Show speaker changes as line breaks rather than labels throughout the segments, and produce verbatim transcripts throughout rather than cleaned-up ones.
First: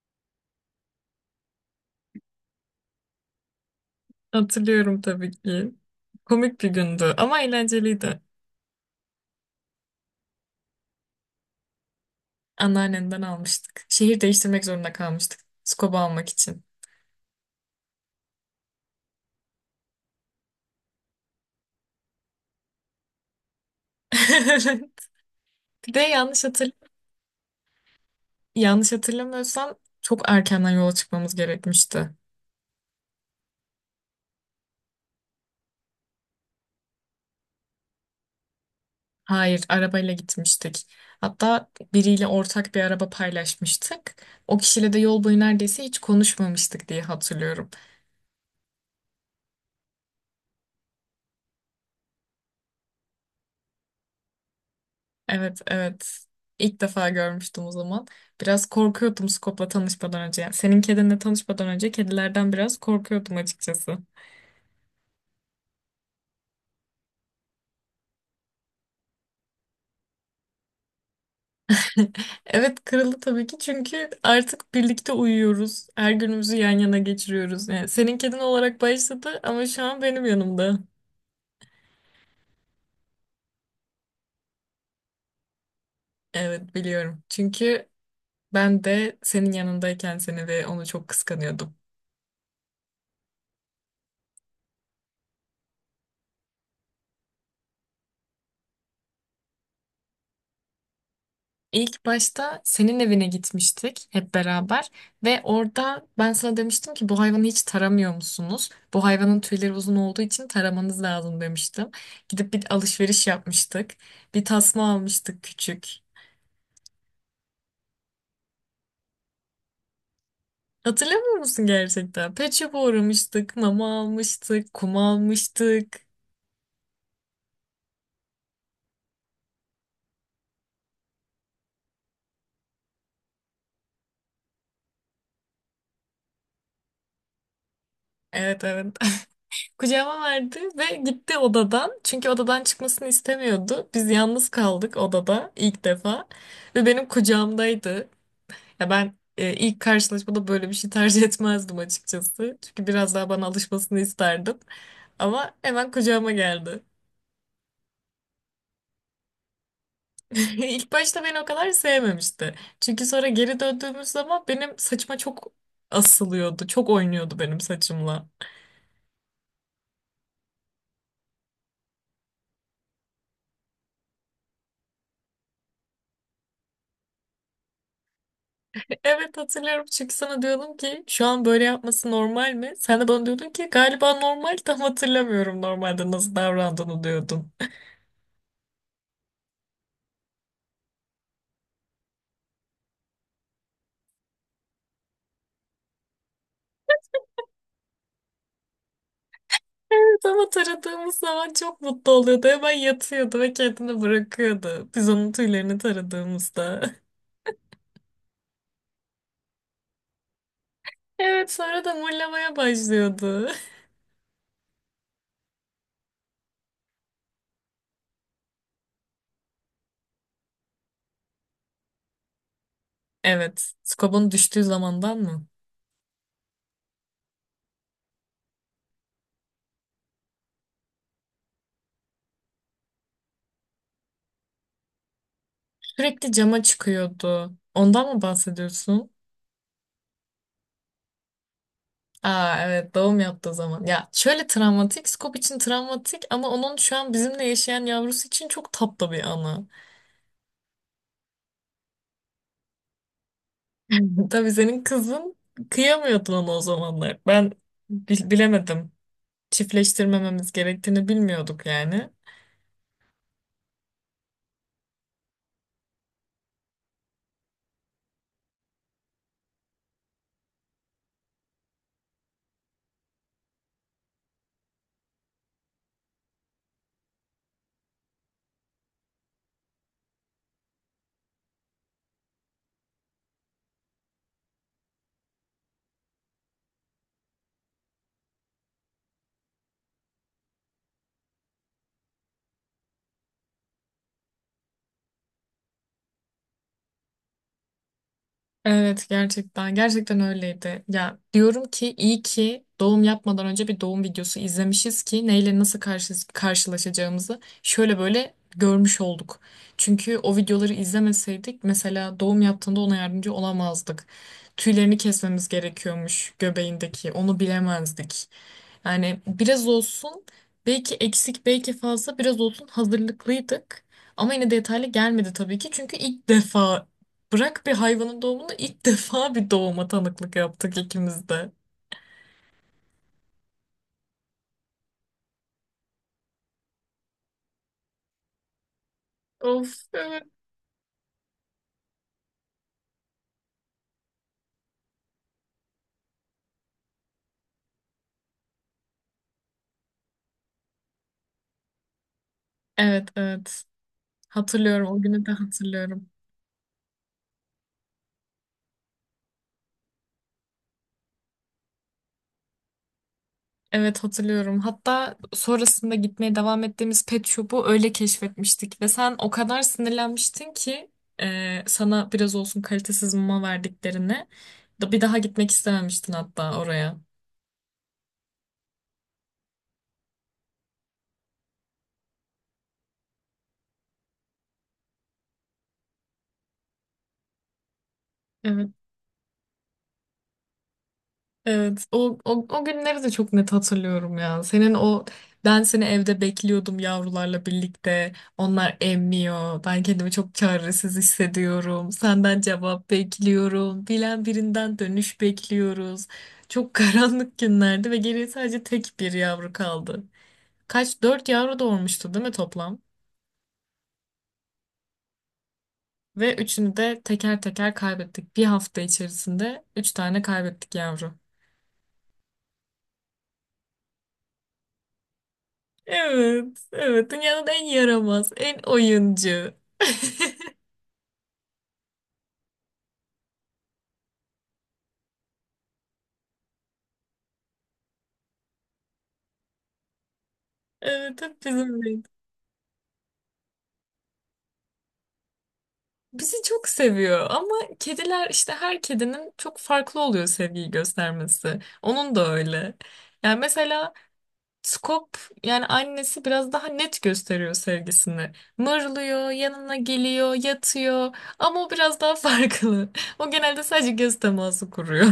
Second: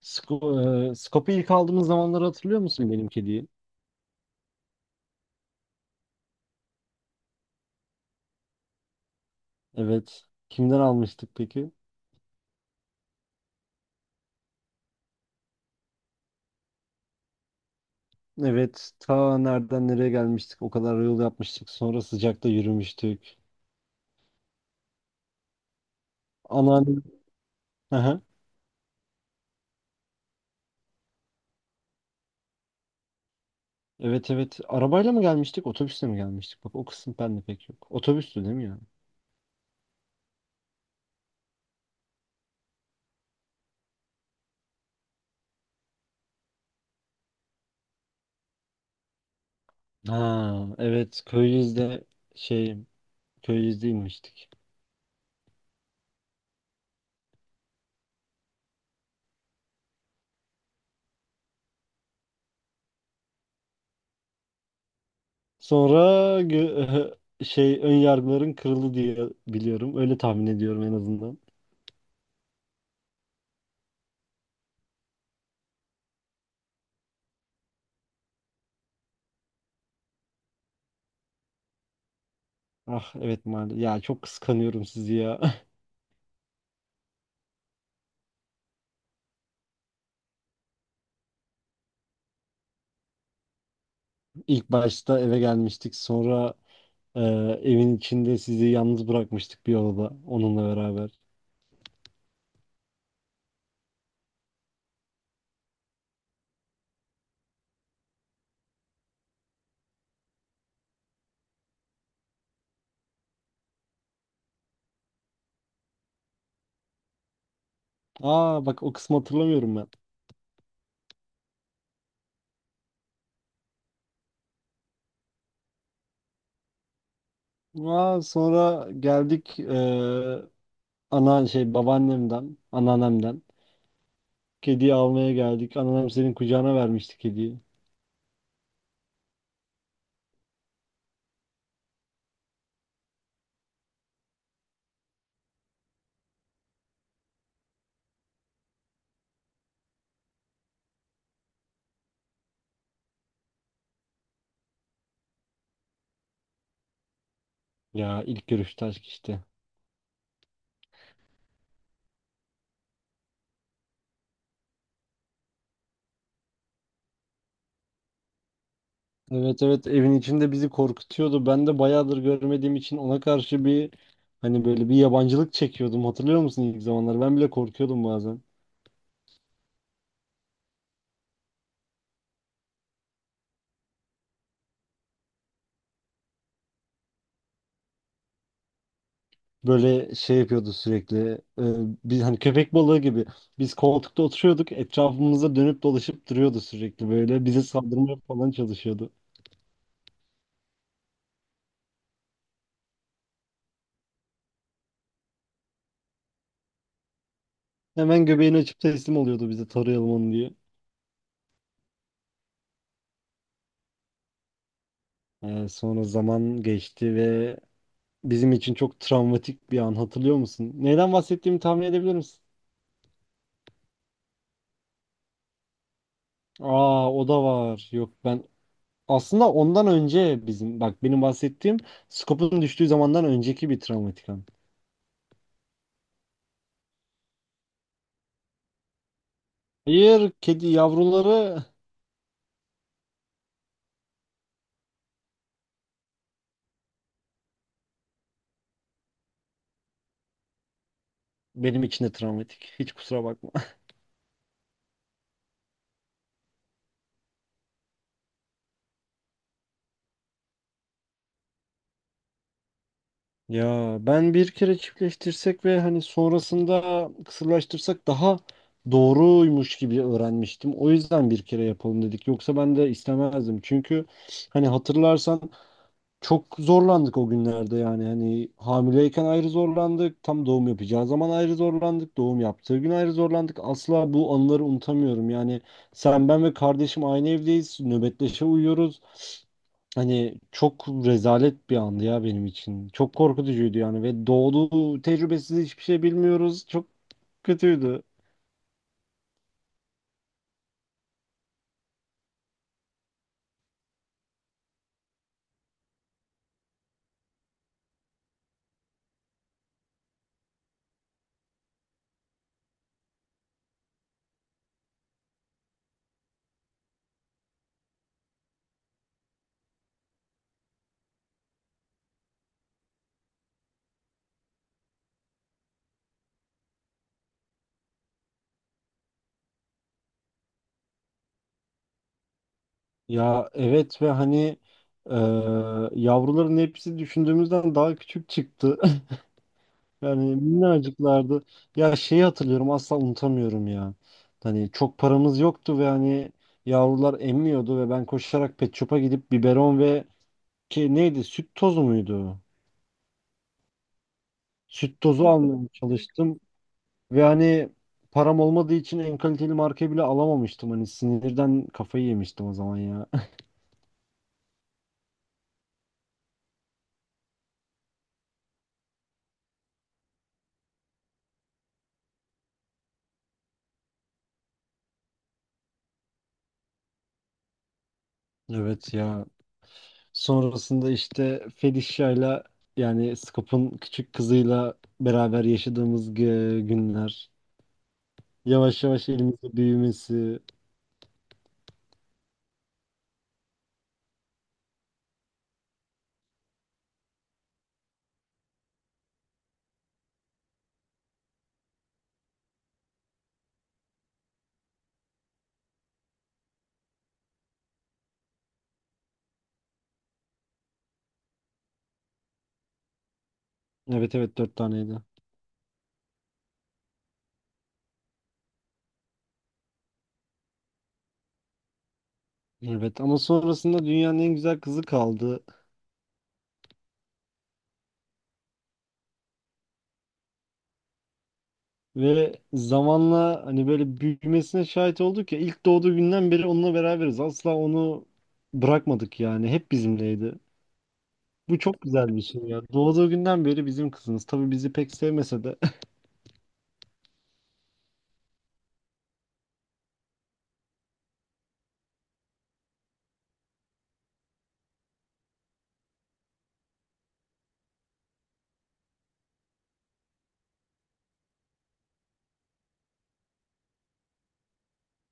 Sko e, Skop'u ilk aldığımız zamanları hatırlıyor musun benim kediyi?
Hatırlıyorum tabii ki. Komik bir gündü ama eğlenceliydi.
Evet. Kimden almıştık peki?
Anneannemden almıştık. Şehir değiştirmek zorunda kalmıştık. Skoba almak için.
Evet. Ta nereden nereye gelmiştik? O kadar yol yapmıştık. Sonra sıcakta yürümüştük.
Bir de yanlış hatır
Anneannem. Aha.
yanlış hatırlamıyorsam çok erkenden yola çıkmamız gerekmişti.
Evet evet. Arabayla mı gelmiştik? Otobüsle mi gelmiştik? Bak o kısım bende pek yok. Otobüstü değil mi ya?
Hayır, arabayla gitmiştik. Hatta biriyle ortak bir araba paylaşmıştık. O kişiyle de yol boyu neredeyse hiç konuşmamıştık diye hatırlıyorum.
Ha evet. Köyüzde şey Köyüzde inmiştik.
Evet, evet. İlk defa görmüştüm o zaman. Biraz korkuyordum Skop'la tanışmadan önce. Yani senin kedinle tanışmadan önce kedilerden biraz korkuyordum açıkçası.
Sonra gö- şey ön yargıların kırıldı diye biliyorum. Öyle tahmin ediyorum en azından.
Evet, kırıldı tabii ki çünkü artık birlikte uyuyoruz. Her günümüzü yan yana geçiriyoruz. Yani senin kedin olarak başladı ama şu an benim yanımda.
Ah evet maalesef. Ya çok kıskanıyorum sizi ya.
Evet, biliyorum. Çünkü ben de senin yanındayken seni ve onu çok kıskanıyordum.
İlk başta eve gelmiştik. Sonra e, evin içinde sizi yalnız bırakmıştık bir odada onunla beraber.
İlk başta senin evine gitmiştik hep beraber ve orada ben sana demiştim ki bu hayvanı hiç taramıyor musunuz? Bu hayvanın tüyleri uzun olduğu için taramanız lazım demiştim. Gidip bir alışveriş yapmıştık. Bir tasma almıştık küçük.
Aa bak o kısmı hatırlamıyorum ben.
Hatırlamıyor musun gerçekten? Pet shop'a uğramıştık, mama almıştık, kum almıştık.
Aa sonra geldik, e, ana şey babaannemden, anneannemden. Kediyi almaya geldik. Anneannem senin kucağına vermişti kediyi.
Evet evet. Kucağıma verdi ve gitti odadan. Çünkü odadan çıkmasını istemiyordu. Biz yalnız kaldık odada ilk defa. Ve benim kucağımdaydı. Ya ben e, ilk karşılaşmada böyle bir şey tercih etmezdim açıkçası. Çünkü biraz daha bana alışmasını isterdim. Ama hemen kucağıma geldi.
Ya ilk görüşte aşk işte.
İlk başta beni o kadar sevmemişti. Çünkü sonra geri döndüğümüz zaman benim saçıma çok asılıyordu. Çok oynuyordu benim saçımla.
Evet evet Evin içinde bizi korkutuyordu. Ben de bayağıdır görmediğim için ona karşı bir, hani böyle bir yabancılık çekiyordum. Hatırlıyor musun ilk zamanlar? Ben bile korkuyordum bazen.
Evet hatırlıyorum çünkü sana diyordum ki şu an böyle yapması normal mi? Sen de bana diyordun ki galiba normal, tam hatırlamıyorum normalde nasıl davrandığını diyordun.
Böyle şey yapıyordu sürekli. e, Biz hani köpek balığı gibi. Biz koltukta oturuyorduk. Etrafımıza dönüp dolaşıp duruyordu sürekli böyle. Bize saldırmaya falan çalışıyordu.
Evet ama taradığımız zaman çok mutlu oluyordu. Hemen yatıyordu ve kendini bırakıyordu. Biz onun tüylerini taradığımızda.
Hemen göbeğini açıp teslim oluyordu bize tarayalım onu diye.
Evet sonra da mırlamaya başlıyordu.
E, sonra zaman geçti ve bizim için çok travmatik bir an hatırlıyor musun? Neyden bahsettiğimi tahmin edebilir misin?
Evet. Skobun düştüğü zamandan mı?
Aa o da var. Yok, ben aslında ondan önce bizim bak, benim bahsettiğim Scope'un düştüğü zamandan önceki bir travmatik an.
Sürekli cama çıkıyordu. Ondan mı bahsediyorsun?
Hayır, kedi yavruları
Aa evet doğum yaptığı zaman. Ya şöyle travmatik. Skob için travmatik ama onun şu an bizimle yaşayan yavrusu için çok tatlı bir anı.
benim için de travmatik. Hiç kusura bakma.
Tabii senin kızın kıyamıyordu ona o zamanlar. Ben bil- bilemedim. Çiftleştirmememiz gerektiğini bilmiyorduk yani.
Ya, ben bir kere çiftleştirsek ve hani sonrasında kısırlaştırsak daha doğruymuş gibi öğrenmiştim. O yüzden bir kere yapalım dedik. Yoksa ben de istemezdim. Çünkü hani hatırlarsan çok zorlandık o günlerde yani. Hani hamileyken ayrı zorlandık, tam doğum yapacağı zaman ayrı zorlandık, doğum yaptığı gün ayrı zorlandık. Asla bu anıları unutamıyorum. Yani sen, ben ve kardeşim aynı evdeyiz, nöbetleşe uyuyoruz. Hani çok rezalet bir andı ya benim için. Çok korkutucuydu yani ve doğduğu tecrübesiz hiçbir şey bilmiyoruz. Çok kötüydü.
Evet, gerçekten gerçekten öyleydi. Ya diyorum ki iyi ki doğum yapmadan önce bir doğum videosu izlemişiz ki neyle nasıl karşı, karşılaşacağımızı şöyle böyle görmüş olduk. Çünkü o videoları izlemeseydik mesela doğum yaptığında ona yardımcı olamazdık. Tüylerini kesmemiz gerekiyormuş göbeğindeki, onu bilemezdik. Yani biraz olsun, belki eksik belki fazla, biraz olsun hazırlıklıydık. Ama yine detaylı gelmedi tabii ki çünkü ilk defa, bırak bir hayvanın doğumunu, ilk defa bir doğuma tanıklık yaptık ikimiz de.
Ya evet, ve hani eee, yavruların hepsi düşündüğümüzden daha küçük çıktı.
Of evet.
Yani minnacıklardı. Ya şeyi hatırlıyorum, asla unutamıyorum ya. Hani çok paramız yoktu ve hani yavrular emmiyordu ve ben koşarak pet shop'a gidip biberon ve ki neydi, süt tozu muydu?
Evet evet. Hatırlıyorum,
Süt
o günü
tozu
de
almaya
hatırlıyorum.
çalıştım ve hani param olmadığı için en kaliteli markayı bile alamamıştım. Hani sinirden kafayı yemiştim o zaman ya.
Evet hatırlıyorum. Hatta sonrasında gitmeye devam ettiğimiz pet shop'u öyle keşfetmiştik ve sen o kadar sinirlenmiştin ki e, sana biraz olsun kalitesiz mama verdiklerini. Da- Bir daha gitmek istememiştin hatta oraya.
Evet ya. Sonrasında işte Felicia'yla, yani Scoop'un küçük kızıyla beraber yaşadığımız gü- günler.
Evet.
Yavaş yavaş elimizde büyümesi.
Evet, o, o, o günleri de çok net hatırlıyorum ya. Senin o, ben seni evde bekliyordum yavrularla birlikte. Onlar emmiyor. Ben kendimi çok çaresiz hissediyorum. Senden cevap bekliyorum. Bilen birinden dönüş bekliyoruz. Çok karanlık günlerdi ve geriye sadece tek bir yavru kaldı. Kaç? Dört yavru doğurmuştu değil mi toplam?
Evet evet dört taneydi.
Ve üçünü de teker teker kaybettik. Bir hafta içerisinde üç tane kaybettik yavru.
Evet, ama sonrasında dünyanın en güzel kızı kaldı.
Evet, evet. Dünyanın en yaramaz, en oyuncu.
Ve zamanla hani böyle büyümesine şahit olduk ya, ilk doğduğu günden beri onunla beraberiz. Asla onu bırakmadık yani. Hep bizimleydi.
Evet, hep
Bu çok
bizimleydi.
güzel bir şey ya. Doğduğu günden beri bizim kızımız. Tabii bizi pek sevmese de
Bizi çok seviyor ama kediler işte, her kedinin çok farklı oluyor sevgiyi göstermesi. Onun da öyle. Yani mesela Skop, yani annesi, biraz daha net gösteriyor sevgisini. Mırlıyor, yanına geliyor, yatıyor ama o biraz daha farklı. O genelde sadece göz teması kuruyor.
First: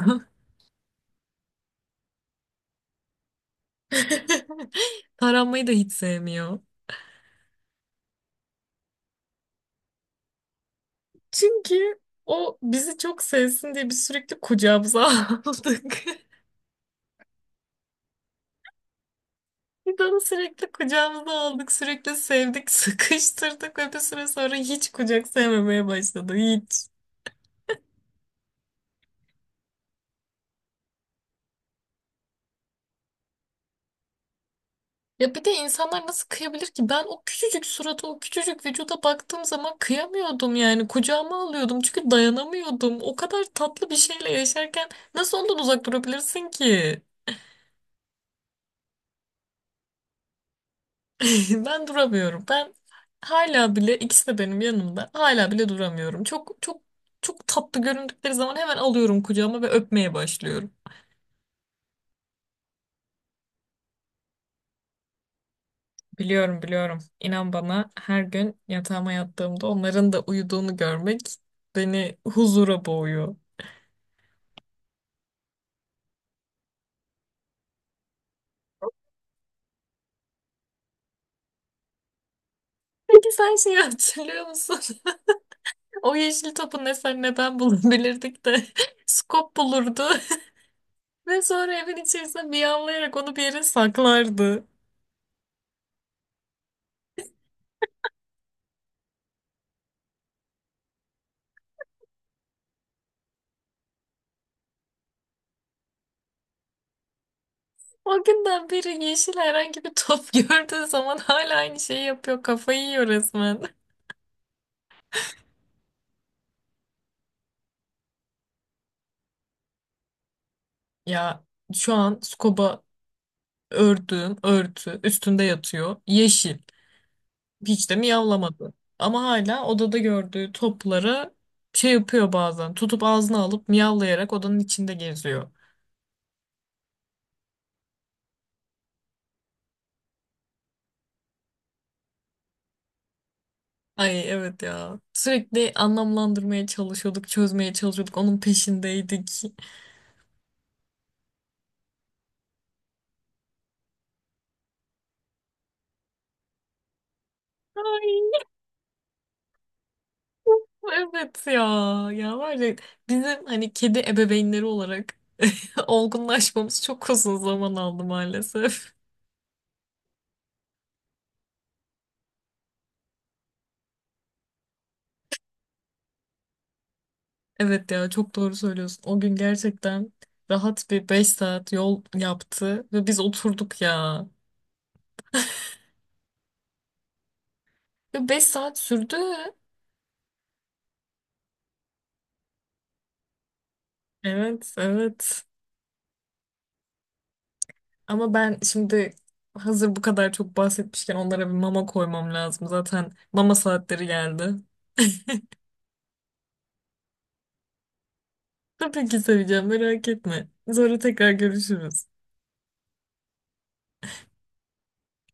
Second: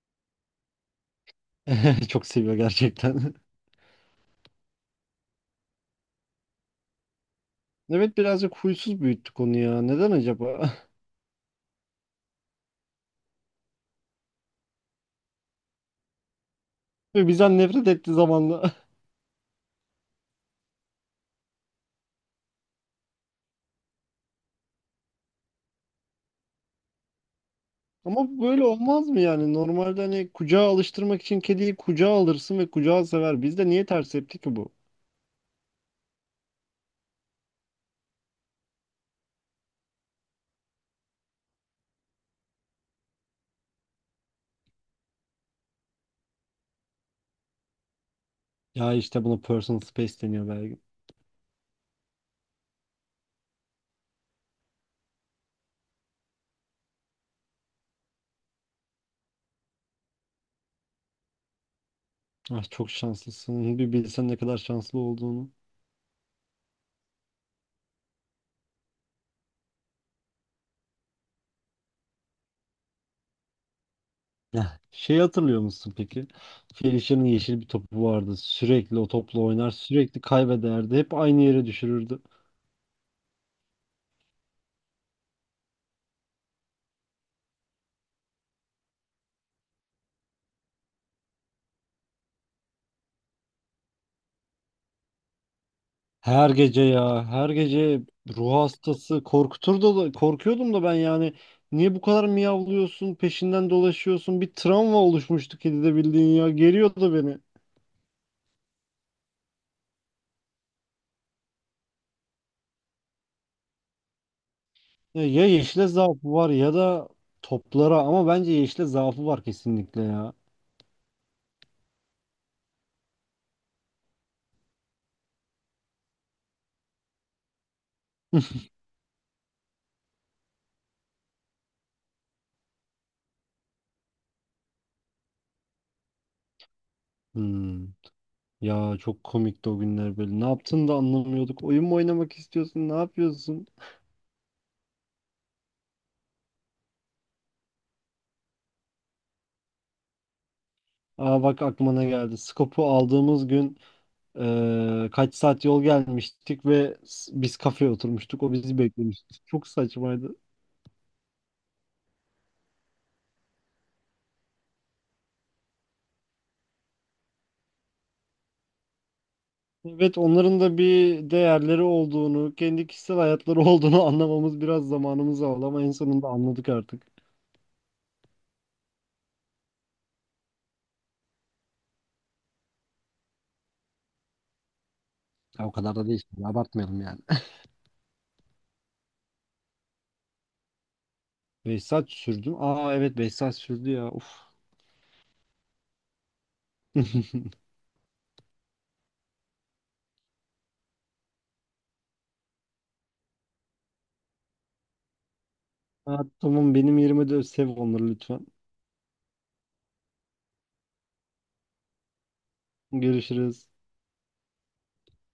çok seviyor gerçekten.
Taranmayı da hiç sevmiyor.
Evet, birazcık huysuz büyüttük onu ya. Neden acaba?
Çünkü o bizi çok sevsin diye biz sürekli kucağımıza aldık.
Ve bizden nefret etti zamanla.
Biz onu sürekli kucağımıza aldık, sürekli sevdik, sıkıştırdık ve bir süre sonra hiç kucak sevmemeye başladı, hiç.
Ama böyle olmaz mı yani? Normalde hani kucağa alıştırmak için kediyi kucağa alırsın ve kucağı sever. Bizde niye ters tepki ki bu?
Ya bir de insanlar nasıl kıyabilir ki? Ben o küçücük surata, o küçücük vücuda baktığım zaman kıyamıyordum yani. Kucağıma alıyordum çünkü dayanamıyordum. O kadar tatlı bir şeyle yaşarken nasıl ondan uzak durabilirsin ki?
Ya işte buna personal space deniyor belki.
Ben duramıyorum. Ben hala bile, ikisi de benim yanımda. Hala bile duramıyorum. Çok çok çok tatlı göründükleri zaman hemen alıyorum kucağıma ve öpmeye başlıyorum.
Ah çok şanslısın. Bir bilsen ne kadar şanslı olduğunu.
Biliyorum, biliyorum. İnan bana, her gün yatağıma yattığımda onların da uyuduğunu görmek beni huzura boğuyor.
Ya şey hatırlıyor musun peki? Felicia'nın yeşil bir topu vardı. Sürekli o topla oynar, sürekli kaybederdi. Hep aynı yere düşürürdü.
Peki sen şeyi hatırlıyor musun? O yeşil topu ne sen ne ben bulabilirdik de Skop bulurdu ve sonra evin içerisinde miyavlayarak onu bir yere saklardı.
Her gece ya, her gece ruh hastası korkuturdu da korkuyordum da ben yani, niye bu kadar miyavlıyorsun, peşinden dolaşıyorsun? Bir travma oluşmuştu kedide bildiğin ya, geriyordu beni.
O günden beri yeşil herhangi bir top gördüğü zaman hala aynı şeyi yapıyor. Kafayı yiyor resmen.
Ya, ya yeşile zaafı var ya da toplara, ama bence yeşile zaafı var kesinlikle ya.
Ya şu an Scoba ördüğüm örtü üstünde yatıyor. Yeşil. Hiç de miyavlamadı. Ama hala odada gördüğü topları şey yapıyor bazen. Tutup ağzına alıp miyavlayarak odanın içinde geziyor.
Hmm. Ya çok komikti o günler böyle. Ne yaptığını da anlamıyorduk. Oyun mu oynamak istiyorsun? Ne yapıyorsun?
Ay evet ya. Sürekli anlamlandırmaya çalışıyorduk, çözmeye çalışıyorduk. Onun peşindeydik.
Aa bak aklıma ne geldi. Skop'u aldığımız gün Ee, kaç saat yol gelmiştik ve s- biz kafeye
Ay.
oturmuştuk. O bizi beklemişti. Çok saçmaydı.
Evet ya. Ya var ya, bizim hani kedi ebeveynleri olarak olgunlaşmamız çok uzun zaman aldı maalesef.
Evet, onların da bir değerleri olduğunu, kendi kişisel hayatları olduğunu anlamamız biraz zamanımızı aldı, ama en sonunda anladık artık.
Evet ya, çok doğru söylüyorsun. O gün gerçekten rahat bir beş saat yol yaptı ve biz oturduk ya.
Ya o kadar da değil. Şimdi, abartmayalım yani.
Ve beş saat sürdü.
Beş saat sürdü. Mü? Aa evet, beş saat sürdü ya. Uf.
Evet evet. Ama ben şimdi, hazır bu kadar çok bahsetmişken, onlara bir mama koymam lazım. Zaten mama saatleri geldi.
Aa, tamam, benim yerime de sev onları lütfen.
Tabii ki seveceğim, merak etme. Sonra tekrar görüşürüz.
Görüşürüz.